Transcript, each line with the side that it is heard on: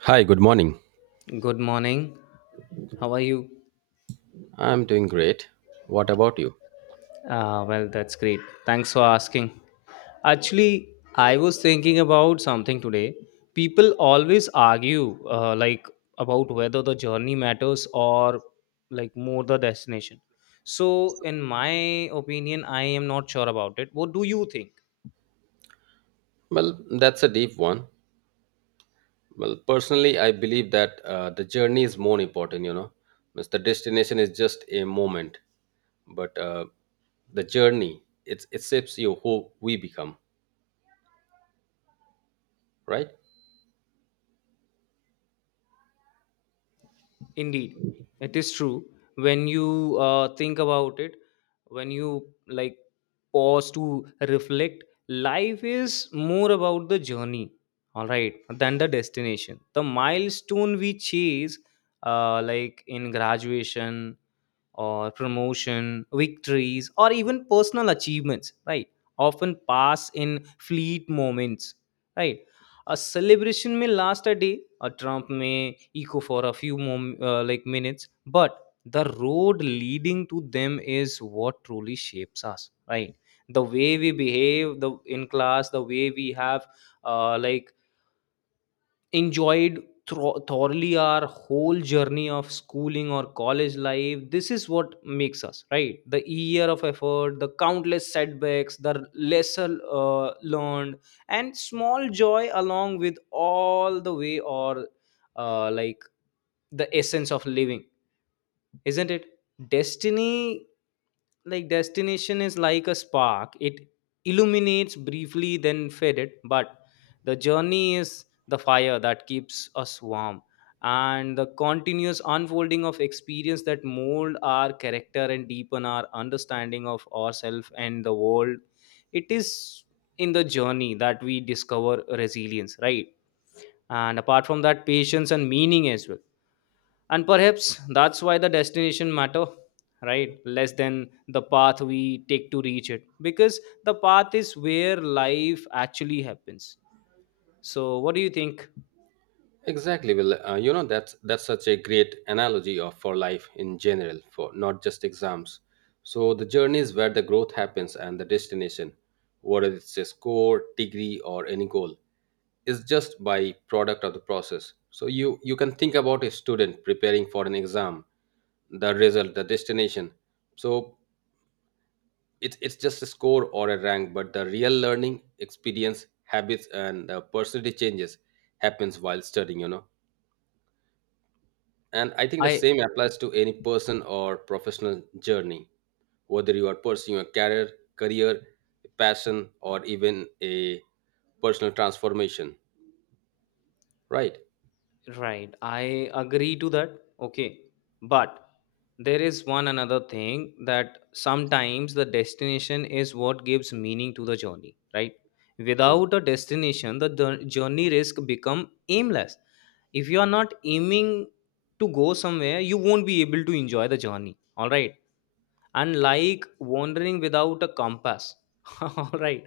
right: Hi, good morning.
left: Good morning. How are you?
right: I'm doing great. What about you?
left: Ah, well, that's great. Thanks for asking. Actually, I was thinking about something today. People always argue, about whether the journey matters, or more the destination. So, in my opinion, I am not sure about it. What do you think?
right: Well, that's a deep one. Well, personally, I believe that the journey is more important, because the destination is just a moment, but the journey it shapes you who we become, right?
left: Indeed, it is true. When you think about it, when you pause to reflect, life is more about the journey, all right, than the destination. The milestone we chase, in graduation or promotion, victories, or even personal achievements, right? Often pass in fleet moments, right? A celebration may last a day, a trump may echo for a few minutes, but the road leading to them is what truly shapes us, right? The way we behave the in class, the way we have uh, like enjoyed thoroughly our whole journey of schooling or college life, this is what makes us right. The year of effort, the countless setbacks, the lesser learned and small joy along with all the way, or uh, like the essence of living, isn't it? Destiny, destination is like a spark. It illuminates briefly then fade it, but the journey is the fire that keeps us warm, and the continuous unfolding of experience that mold our character and deepen our understanding of ourselves and the world. It is in the journey that we discover resilience, right? And apart from that, patience and meaning as well. And perhaps that's why the destination matter right less than the path we take to reach it, because the path is where life actually happens. So what do you think?
right: Exactly. Well, you know that's such a great analogy of for life in general, for not just exams. So the journey is where the growth happens and the destination, whether it's a score, degree, or any goal. Is just by product of the process. So you can think about a student preparing for an exam, the result, the destination. So it's just a score or a rank, but the real learning experience, habits, and personality changes happens while studying, you know. And I think the
left: I
right: same applies to any person or professional journey, whether you are pursuing a career, career, passion, or even a personal transformation, right?
left: Right, I agree to that. Okay, but there is one another thing, that sometimes the destination is what gives meaning to the journey, right?
right: Mm.
left: Without a destination the journey risk become aimless. If you are not aiming to go somewhere, you won't be able to enjoy the journey, all right, and like wandering without a compass. All right,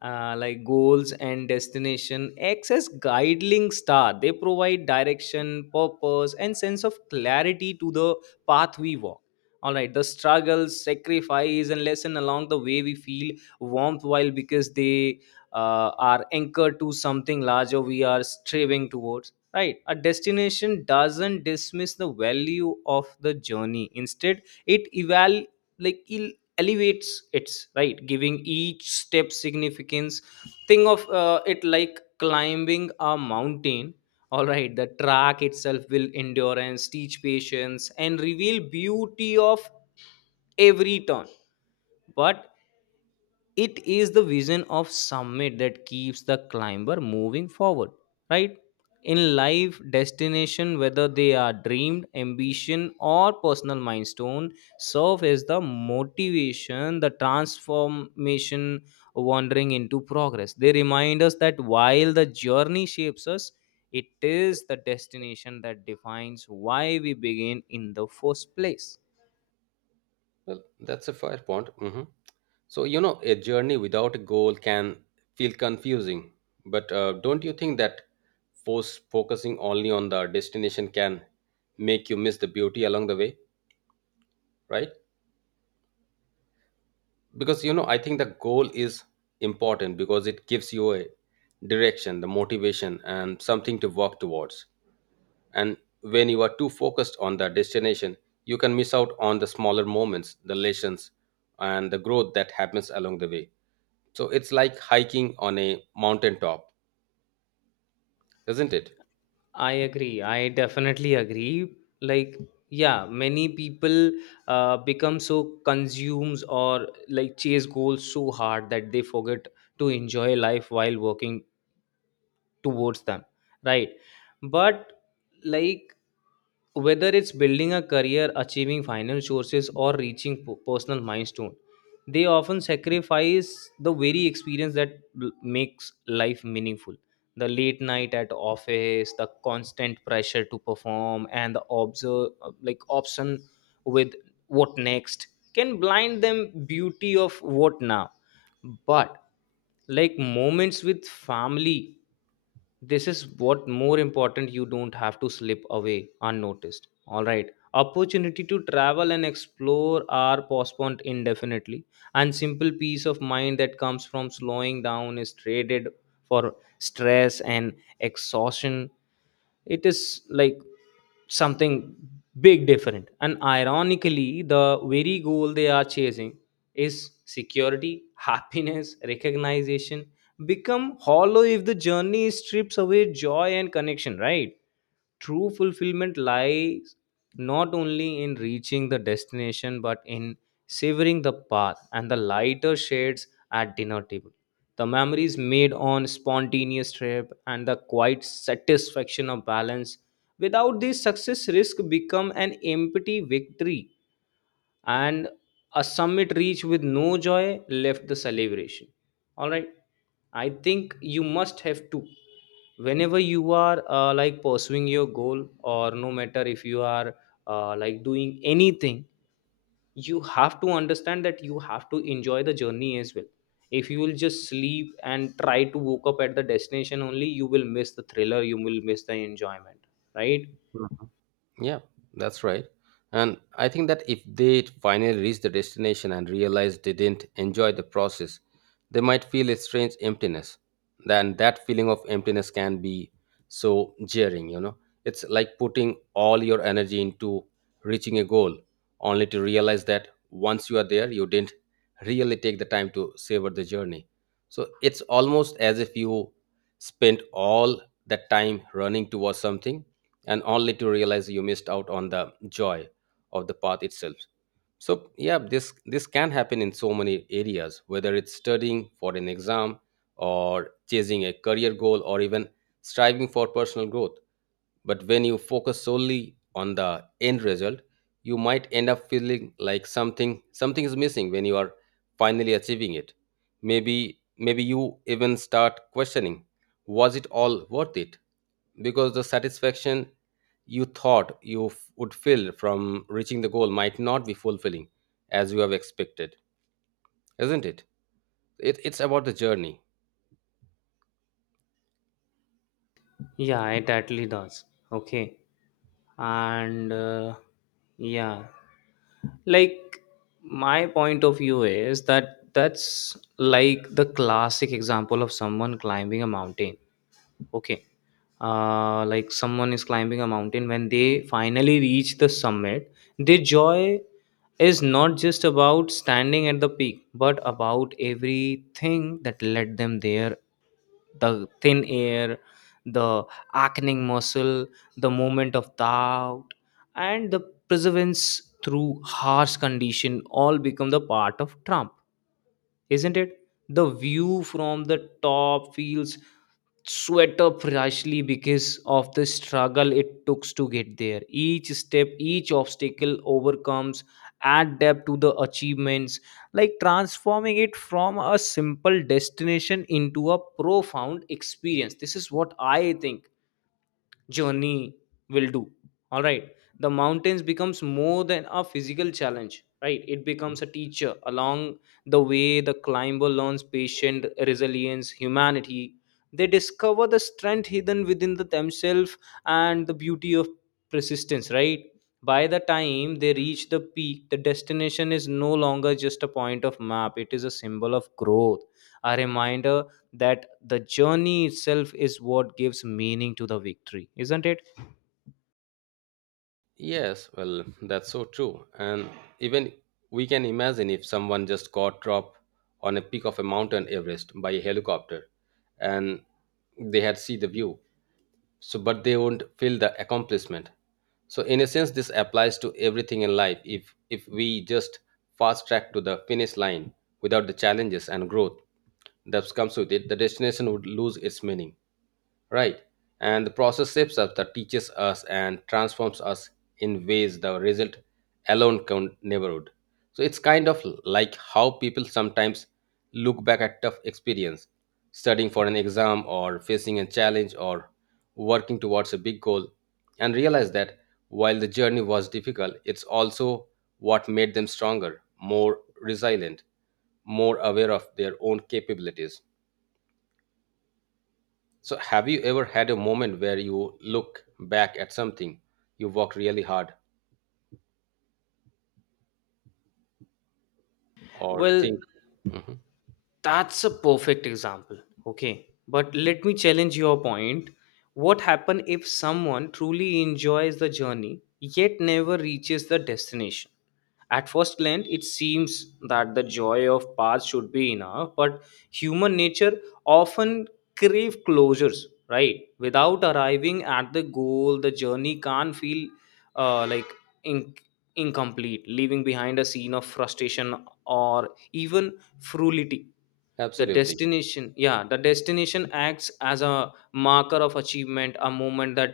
left: goals and destination acts as guiding star. They provide direction, purpose and sense of clarity to the path we walk, all right? The struggles, sacrifice and lesson along the way we feel warmth while, because they are anchored to something larger we are striving towards, right? A destination doesn't dismiss the value of the journey, instead it eval like it elevates its right, giving each step significance. Think of it like climbing a mountain, all right? The track itself will endurance, teach patience and reveal beauty of every turn. But it is the vision of summit that keeps the climber moving forward, right? In life, destination, whether they are dreamed ambition or personal milestone, serve as the motivation, the transformation, wandering into progress. They remind us that while the journey shapes us, it is the destination that defines why we begin in the first place.
right: Well, that's a fair point. Mhm. So, you know, a journey without a goal can feel confusing, but don't you think that force focusing only on the destination can make you miss the beauty along the way, right? Because, you know, I think the goal is important because it gives you a direction, the motivation, and something to work towards. And when you are too focused on the destination, you can miss out on the smaller moments, the lessons, and the growth that happens along the way. So it's like hiking on a mountain top, isn't it?
left: I agree. I definitely agree. Like, yeah, many people become so consumes, or like chase goals so hard that they forget to enjoy life while working towards them, right? But like whether it's building a career, achieving financial sources or reaching personal milestone, they often sacrifice the very experience that makes life meaningful. The late night at office, the constant pressure to perform, and the observe like option with what next, can blind them beauty of what now. But like moments with family, this is what more important, you don't have to slip away unnoticed. All right, opportunity to travel and explore are postponed indefinitely, and simple peace of mind that comes from slowing down is traded for stress and exhaustion. It is like something big different, and ironically the very goal they are chasing is security. Happiness, recognition become hollow if the journey strips away joy and connection, right? True fulfillment lies not only in reaching the destination, but in savoring the path and the lighter shades at dinner table, the memories made on spontaneous trip and the quiet satisfaction of balance. Without this, success risk become an empty victory, and a summit reached with no joy left the celebration. All right, I think you must have to. Whenever you are pursuing your goal, or no matter if you are doing anything, you have to understand that you have to enjoy the journey as well. If you will just sleep and try to woke up at the destination only, you will miss the thriller, you will miss the enjoyment, right?
right: Mm. Yeah, that's right. And I think that if they finally reach the destination and realize they didn't enjoy the process, they might feel a strange emptiness. Then that feeling of emptiness can be so jarring, you know. It's like putting all your energy into reaching a goal, only to realize that once you are there, you didn't really take the time to savor the journey. So it's almost as if you spent all that time running towards something and only to realize you missed out on the joy of the path itself. So yeah, this can happen in so many areas, whether it's studying for an exam or chasing a career goal or even striving for personal growth. But when you focus solely on the end result, you might end up feeling like something is missing when you are finally achieving it. Maybe you even start questioning, was it all worth it? Because the satisfaction you thought you would feel from reaching the goal might not be fulfilling as you have expected, isn't it? It's about the journey.
left: Yeah, it totally does. Okay, and yeah, like my point of view is that that's like the classic example of someone climbing a mountain. Okay. Someone is climbing a mountain, when they finally reach the summit, their joy is not just about standing at the peak but about everything that led them there. The thin air, the acting muscle, the moment of doubt, and the perseverance through harsh condition all become the part of trump, isn't it? The view from the top feels sweat up rashly because of the struggle it took to get there. Each step, each obstacle overcomes, add depth to the achievements, like transforming it from a simple destination into a profound experience. This is what I think journey will do, all right? The mountains becomes more than a physical challenge, right? It becomes a teacher along the way. The climber learns patience, resilience, humanity. They discover the strength hidden within the themselves, and the beauty of persistence, right? By the time they reach the peak, the destination is no longer just a point of map, it is a symbol of growth, a reminder that the journey itself is what gives meaning to the victory, isn't it?
right: Yes, well, that's so true. And even we can imagine if someone just got dropped on a peak of a mountain Everest by a helicopter and they had see the view, so but they won't feel the accomplishment. So in a sense this applies to everything in life. If we just fast track to the finish line without the challenges and growth that comes with it, the destination would lose its meaning, right? And the process shapes us, that teaches us, and transforms us in ways the result alone can never would. So it's kind of like how people sometimes look back at tough experience, studying for an exam or facing a challenge or working towards a big goal, and realize that while the journey was difficult, it's also what made them stronger, more resilient, more aware of their own capabilities. So, have you ever had a moment where you look back at something you worked really hard or
left: Well,
right: think,
left: that's a perfect example. Okay. But let me challenge your point. What happens if someone truly enjoys the journey yet never reaches the destination? At first glance, it seems that the joy of past should be enough, but human nature often crave closures, right? Without arriving at the goal, the journey can't feel uh, like in- incomplete, leaving behind a scene of frustration or even frugality. The
right: absolutely,
left: destination, yeah, the destination acts as a marker of achievement, a moment that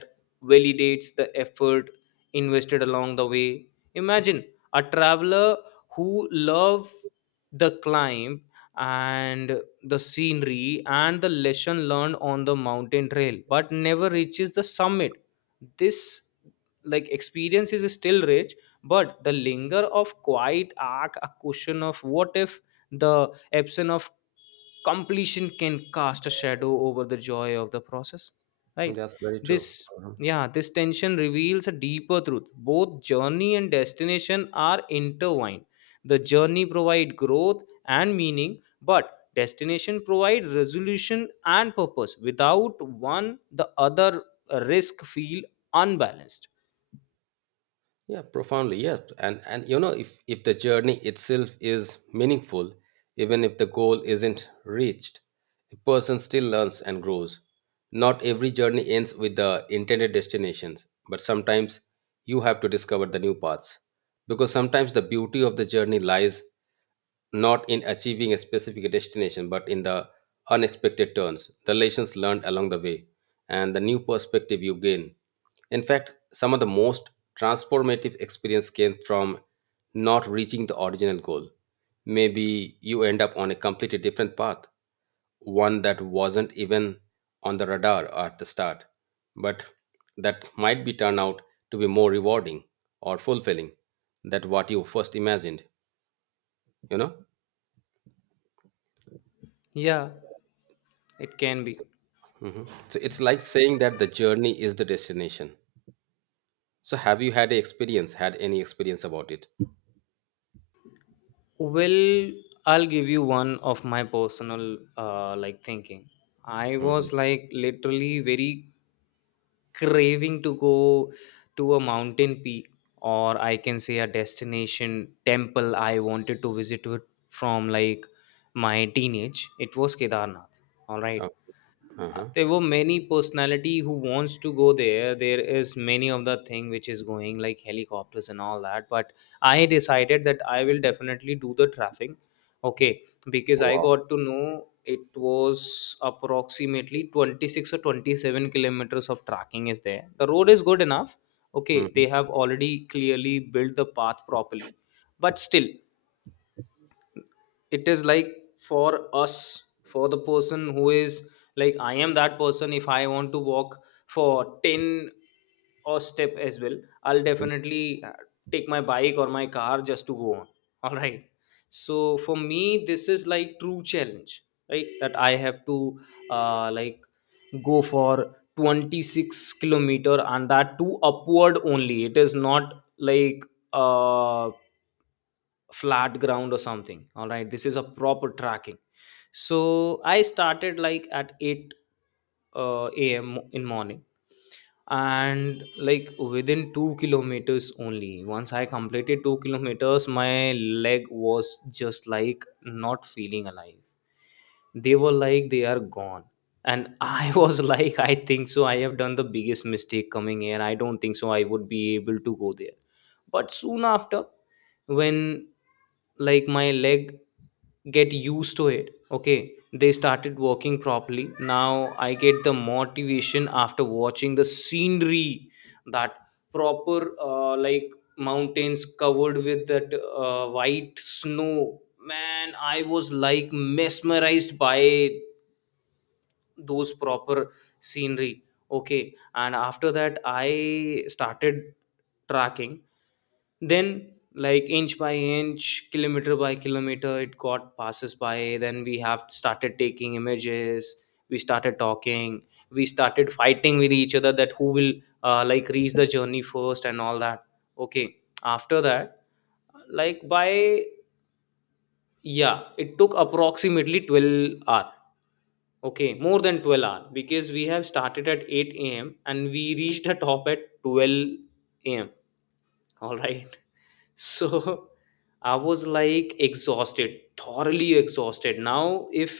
left: validates the effort invested along the way. Imagine a traveler who loves the climb and the scenery and the lesson learned on the mountain trail, but never reaches the summit. This experience is still rich, but the linger of quiet arc, a question of what if. The absence of completion can cast a shadow over the joy of the process, right?
right: that's very true.
left: this
right: Mhm.
left: Yeah, this tension reveals a deeper truth, both journey and destination are intertwined. The journey provide growth and meaning, but destination provide resolution and purpose. Without one, the other risk feel unbalanced.
right: Yeah, profoundly, yes. And you know, if the journey itself is meaningful, even if the goal isn't reached, a person still learns and grows. Not every journey ends with the intended destinations, but sometimes you have to discover the new paths. Because sometimes the beauty of the journey lies not in achieving a specific destination, but in the unexpected turns, the lessons learned along the way, and the new perspective you gain. In fact, some of the most transformative experience came from not reaching the original goal. Maybe you end up on a completely different path, one that wasn't even on the radar at the start, but that might be turned out to be more rewarding or fulfilling than what you first imagined, you know?
left: Yeah, it can be.
right: Hmm. So it's like saying that the journey is the destination. So have you had a experience? Had any experience about it?
left: Well, I'll give you one of my personal thinking. I
right: Mm-hmm.
left: was like literally very craving to go to a mountain peak, or I can say a destination temple I wanted to visit it from like my teenage. It was Kedarnath. All
right: Oh,
left: right.
right: uh-huh.
left: There were many personality who wants to go there, there is many of the thing which is going like helicopters and all that, but I decided that I will definitely do the traffic. Okay, because I
right: Wow.
left: got to know it was approximately 26 or 27 kilometers of tracking is there. The road is good enough, okay,
right: Mm-hmm.
left: they have already clearly built the path properly, but still it is like for us, for the person who is like, I am that person, if I want to walk for 10 or step as well, I'll definitely take my bike or my car just to go on. All right, so for me, this is like true challenge, right? That I have to uh, like go for 26 kilometer and that too upward only, it is not like uh flat ground or something, all right? This is a proper tracking. So I started like at 8 am in morning, and like within 2 kilometers only, once I completed 2 kilometers, my leg was just like not feeling alive, they were like they are gone, and I was like, I think so I have done the biggest mistake coming here, I don't think so I would be able to go there. But soon after, when like my leg get used to it, okay, they started walking properly. Now I get the motivation after watching the scenery, that proper mountains covered with that white snow, man I was like mesmerized by those proper scenery. Okay, and after that I started tracking. Then like inch by inch, kilometer by kilometer, it got passes by. Then we have started taking images, we started talking, we started fighting with each other that who will reach the journey first and all that. Okay, after that, like by, yeah it took approximately 12 hour, okay, more than 12 hour, because We have started at 8 a.m. and we reached the top at 12 a.m. All right. So, I was like exhausted, thoroughly exhausted. Now, if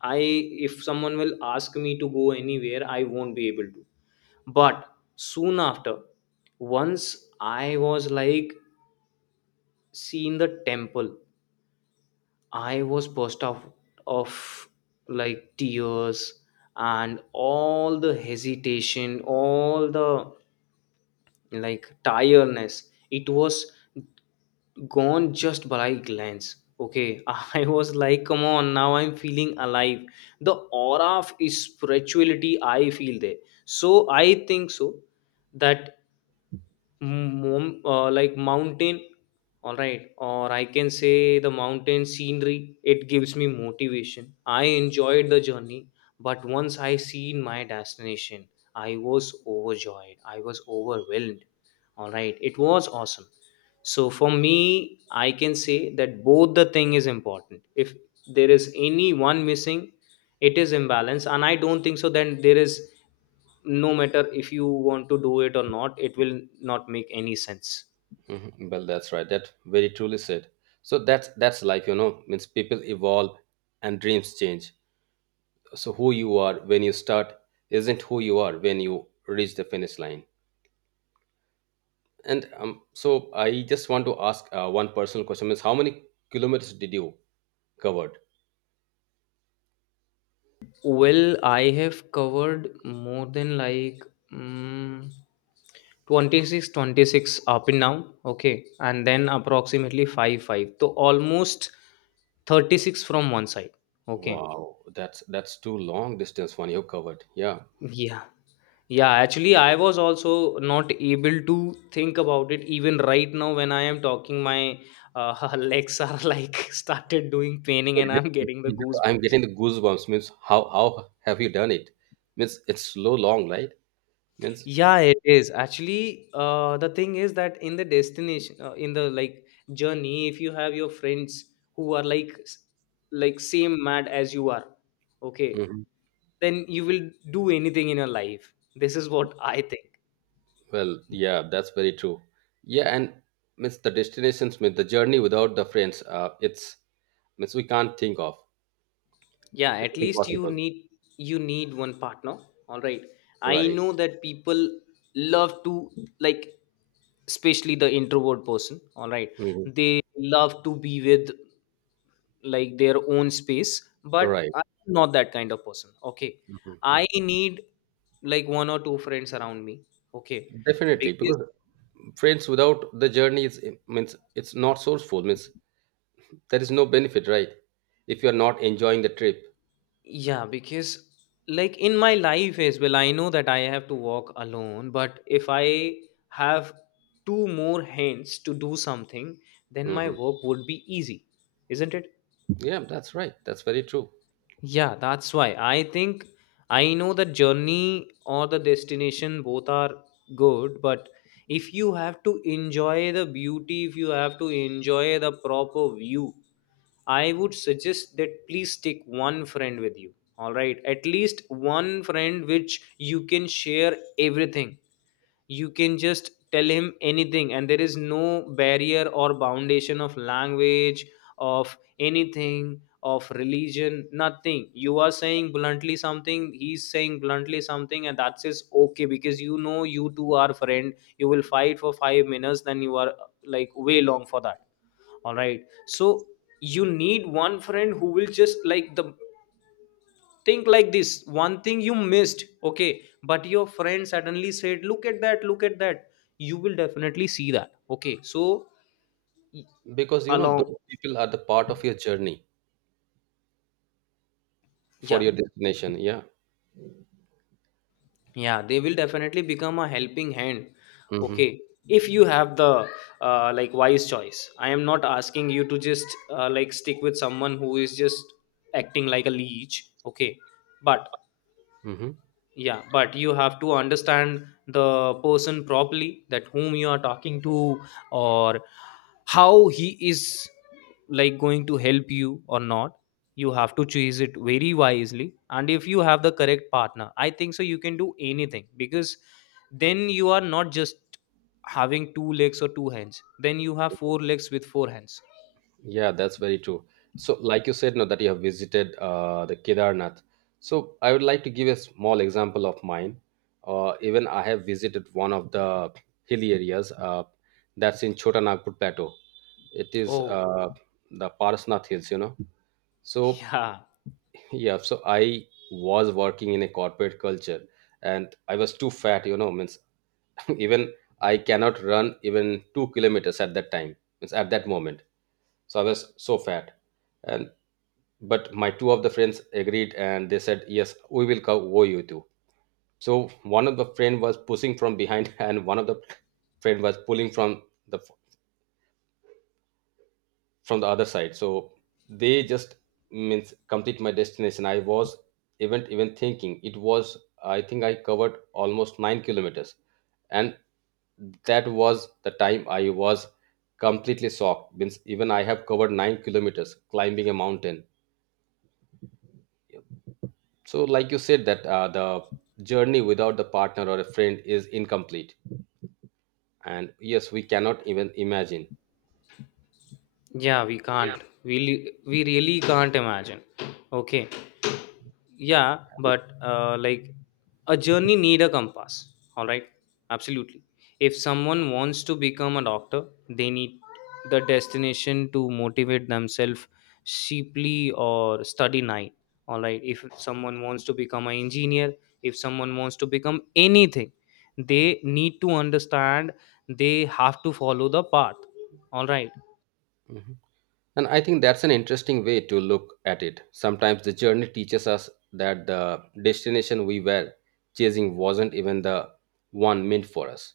left: I if someone will ask me to go anywhere, I won't be able to. But soon after, once I was like seeing the temple, I was burst out of like tears and all the hesitation, all the like tiredness. It was gone just by a glance. Okay, I was like, come on, now I'm feeling alive. The aura of spirituality I feel there. So I think so that like mountain. All right, or I can say the mountain scenery, it gives me motivation. I enjoyed the journey, but once I seen my destination, I was overjoyed, I was overwhelmed. All right, it was awesome. So for me, I can say that both the thing is important. If there is any one missing, it is imbalance, and I don't think so then there is no matter if you want to do it or not, it will not make any sense.
right: Mm-hmm. Well, that's right. That very truly said. So that's life, you know. Means people evolve and dreams change. So who you are when you start isn't who you are when you reach the finish line. And so I just want to ask one personal question: Means how many kilometers did you covered?
left: Well, I have covered more than like mm 26 twenty-six up and down. Okay, and then approximately 5 5, so almost 36 from one side. Okay.
right: Wow, that's too long distance one you covered. Yeah.
left: Yeah. Yeah, actually I was also not able to think about it. Even right now when I am talking, my legs are like started doing paining and I'm getting the
right: I'm
left: goosebumps.
right: getting the goosebumps. Means how have you done it? Means it's so long, right? Means
left: Yeah, it is. Actually, the thing is that in the destination, in the like journey, if you have your friends who are like like same mad as you are, okay,
right: mhm.
left: then you will do anything in your life. This is what I think.
right: Well, yeah, that's very true. Yeah, and means the destinations, means the journey without the friends. It's means we can't think of.
left: Yeah,
right: It's
left: at least you
right: impossible.
left: need you need one partner. All right. I
right: Right.
left: know that people love to like, especially the introvert person, all right,
right: Hmm.
left: they love to be with like their own space, but
right: Right.
left: I'm not that kind of person. Okay,
right: Hmm.
left: I need like one or two friends around me. Okay,
right: Definitely,
left: because
right: because friends without the journey is it means it's not sourceful. Means there is no benefit, right? If you are not enjoying the trip,
left: yeah, because like in my life as well, I know that I have to walk alone, but if I have two more hands to do something, then my
right: hmm.
left: work would be easy, isn't it?
right: Yeah, that's right. That's very true.
left: Yeah, that's why I think I know the journey or the destination both are good, but if you have to enjoy the beauty, if you have to enjoy the proper view, I would suggest that please take one friend with you. All right, at least one friend which you can share everything, you can just tell him anything, and there is no barrier or foundation of language, of anything, of religion, nothing. You are saying bluntly something, he's saying bluntly something, and that's is okay because you know you two are friend, you will fight for 5 minutes then you are like way long for that. All right. So you need one friend who will just like the think like this one thing you missed. Okay, but your friend suddenly said, look at that, look at that, you will definitely see that. Okay, so y-
right: Because you know
left: along.
right: those people are the part of your journey for
left: Yeah.
right: your destination. Yeah.
left: Yeah, they will definitely become a helping hand.
right: Hmm.
left: Okay, if you have the like wise choice, I am not asking you to just like stick with someone who is just acting like a leech. Okay, but
right: Hmm.
left: yeah, but you have to understand the person properly, that whom you are talking to, or how he is like going to help you or not. You have to choose it very wisely, and if you have the correct partner, I think so you can do anything because then you are not just having two legs or two hands, then you have four legs with four hands.
right: Yeah, that's very true. So, like you said, now that you have visited the Kedarnath, so I would like to give a small example of mine. Even I have visited one of the hilly areas that's in Chota Nagpur Plateau. It is
left: Oh.
right: the Parasnath Hills, you know. So
left: Yeah.
right: yeah, so I was working in a corporate culture and I was too fat, you know, means even I cannot run even 2 kilometers at that time, means at that moment. So I was so fat. And but my two of the friends agreed and they said, Yes, we will cover you too. So one of the friend was pushing from behind and one of the friend was pulling the from the other side. So they just means complete my destination. I was even thinking it was, I think I covered almost 9 kilometers. And that was the time I was completely shocked. Means even I have covered 9 kilometers climbing a mountain. So like you said that the journey without the partner or a friend is incomplete, and yes we cannot even imagine.
left: Yeah, we can't, we really can't imagine. Okay. Yeah, but like a journey need a compass, all right, absolutely. If someone wants to become a doctor, they need the destination to motivate themselves, cheaply or study night, all right. If someone wants to become an engineer, if someone wants to become anything, they need to understand they have to follow the path, all right.
right: Mhm. And I think that's an interesting way to look at it. Sometimes the journey teaches us that the destination we were chasing wasn't even the one meant for us.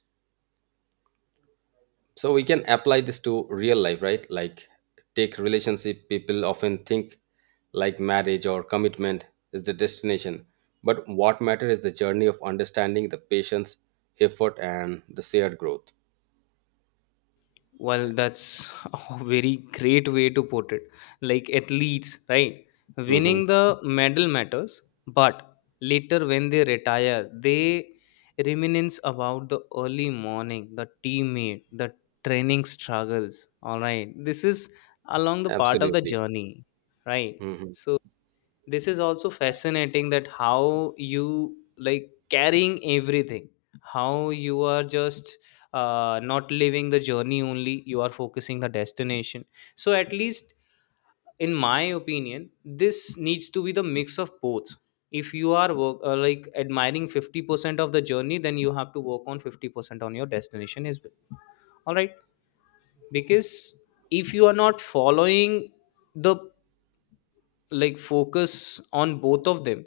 right: So we can apply this to real life, right? Like take relationship, people often think like marriage or commitment is the destination, but what matters is the journey of understanding the patience, effort and the shared growth.
left: Well, that's a very great way to put it. Like athletes, right?
right: Mhm.
left: Winning the medal matters, but later when they retire, they reminisce about the early morning, the teammate, the training struggles. All right. This is along the part of the
right: Absolutely.
left: journey, right?
right: Mhm.
left: So this is also fascinating that how you like carrying everything, how you are just not living the journey only, you are focusing the destination. So at least in my opinion, this needs to be the mix of both. If you are like admiring 50% of the journey, then you have to work on 50% on your destination as well, all right, because if you are not following the like focus on both of them,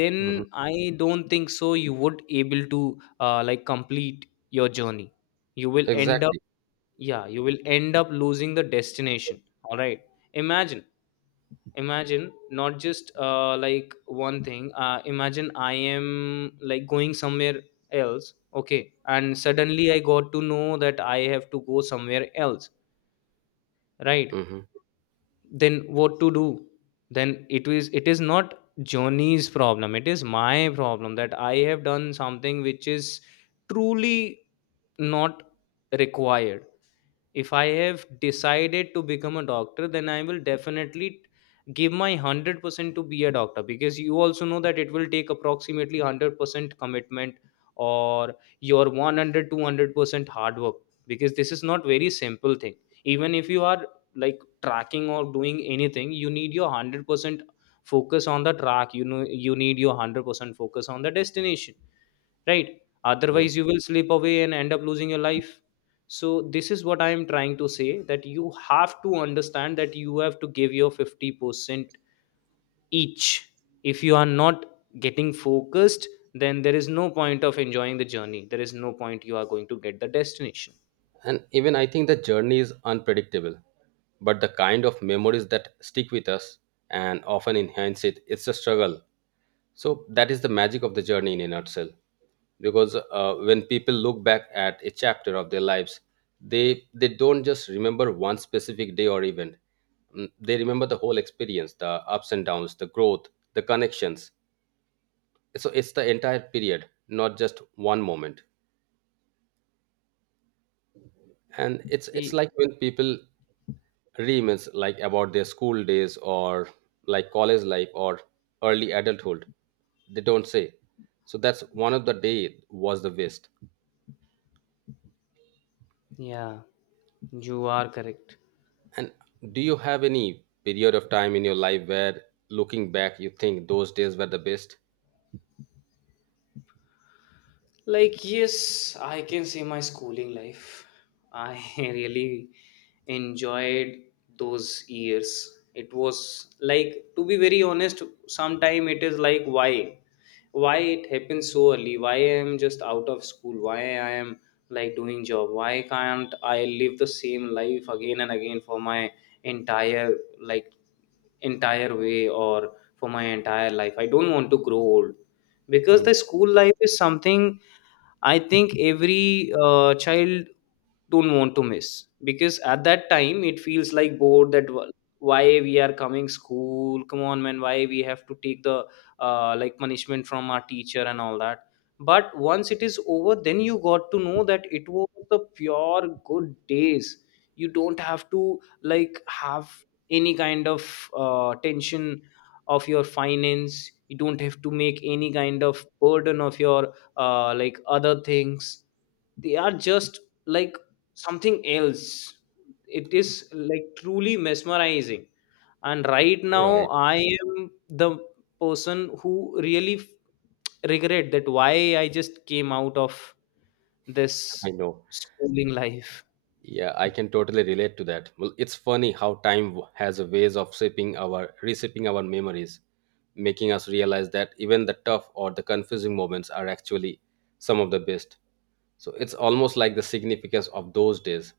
left: then
right: Mhm.
left: I don't think so you would able to like complete your journey, you will end up.
right: Exactly.
left: Yeah, you will end up losing the destination. All right. Imagine, imagine not just like one thing, imagine I am like going somewhere else. Okay, and suddenly I got to know that I have to go somewhere else, right?
right: Mhm.
left: Then what to do? Then it is not Johnny's problem, it is my problem, that I have done something which is truly not required. If I have decided to become a doctor, then I will definitely give my 100% to be a doctor because you also know that it will take approximately 100% commitment or your one hundred two hundred percent hard work, because this is not very simple thing. Even if you are like tracking or doing anything, you need your 100% focus on the track, you know, you need your 100% focus on the destination, right? Otherwise you will slip away and end up losing your life. So this is what I am trying to say, that you have to understand that you have to give your 50% each. If you are not getting focused, then there is no point of enjoying the journey, there is no point you are going to get the destination.
right: And even I think the journey is unpredictable, but the kind of memories that stick with us and often enhance it, it's a struggle. So that is the magic of the journey in a nutshell. Because when people look back at a chapter of their lives, they don't just remember one specific day or event. Mm, they remember the whole experience, the ups and downs, the growth, the connections. So it's the entire period, not just one moment. And it's
left: Y-
right: like when people reminisce like about their school days or like college life or early adulthood, they don't say so that's one of the day was the best.
left: yeah, you are correct.
right: And do you have any period of time in your life where looking back you think those days were the best?
left: Like, yes, I can say my schooling life. I really enjoyed those years. It was like, to be very honest, sometime it is like, why? Why it happens so early? Why I am just out of school? Why I am like doing job? Why can't I live the same life again and again for my entire like entire way or for my entire life? I don't want to grow old, because
right: Hmm.
left: the school life is something I think every child don't want to miss, because at that time it feels like bored that why we are coming school, come on man, why we have to take the like punishment from our teacher and all that. But once it is over, then you got to know that it was the pure good days. You don't have to like have any kind of tension of your finance, you don't have to make any kind of burden of your like other things. They are just like something else. It is like truly mesmerizing. And right now
right: Right.
left: I am the person who really regret that why I just came out of this
right: I know.
left: schooling life.
right: Yeah, I can totally relate to that. Well, it's funny how time has a ways of shaping our reshaping our memories, making us realize that even the tough or the confusing moments are actually some of the best. So it's almost like the significance of those days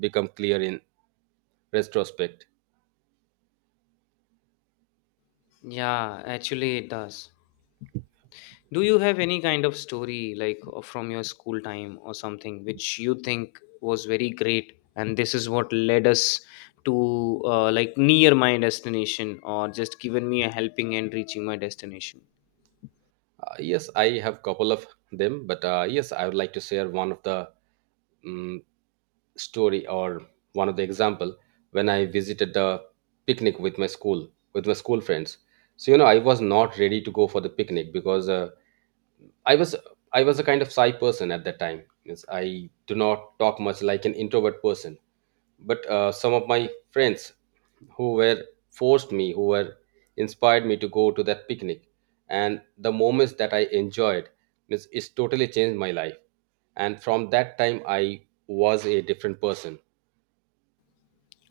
right: become clear in retrospect.
left: Yeah, actually it does. Do you have any kind of story like from your school time or something which you think was very great, and this is what led us to like near my destination or just given me a helping hand reaching my destination?
right: Yes, I have couple of them, but yes, I would like to share one of the um, story or one of the example when I visited the picnic with my school friends. So you know, I was not ready to go for the picnic because I was I was a kind of shy person at that time. Means I do not talk much like an introvert person. But some of my friends who were forced me, who were inspired me to go to that picnic, and the moments that I enjoyed, means it's totally changed my life. And from that time, I was a different person.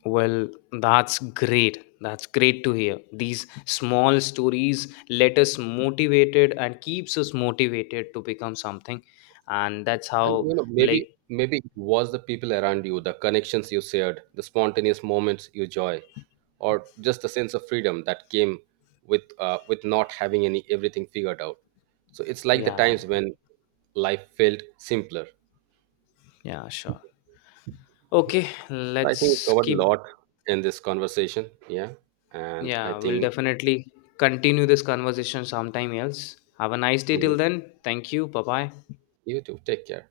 left: Well, that's great. That's great to hear. These small stories let us motivated and keeps us motivated to become something, and that's
right: And
left: how
right: you know, maybe
left: like.
right: maybe it was the people around you, the connections you shared, the spontaneous moments you joy or just the sense of freedom that came with not having any everything figured out. So it's like the
left: Yeah.
right: times when life felt simpler.
left: Yeah, sure. Okay,
right: So I think we
left: let's
right: covered a
left: keep.
right: lot in this conversation. Yeah, and I
left: Yeah, we'll
right: think
left: definitely continue this conversation sometime else. Have a nice day till
right: mm,
left: then. Thank you. Bye bye.
right: you too take care.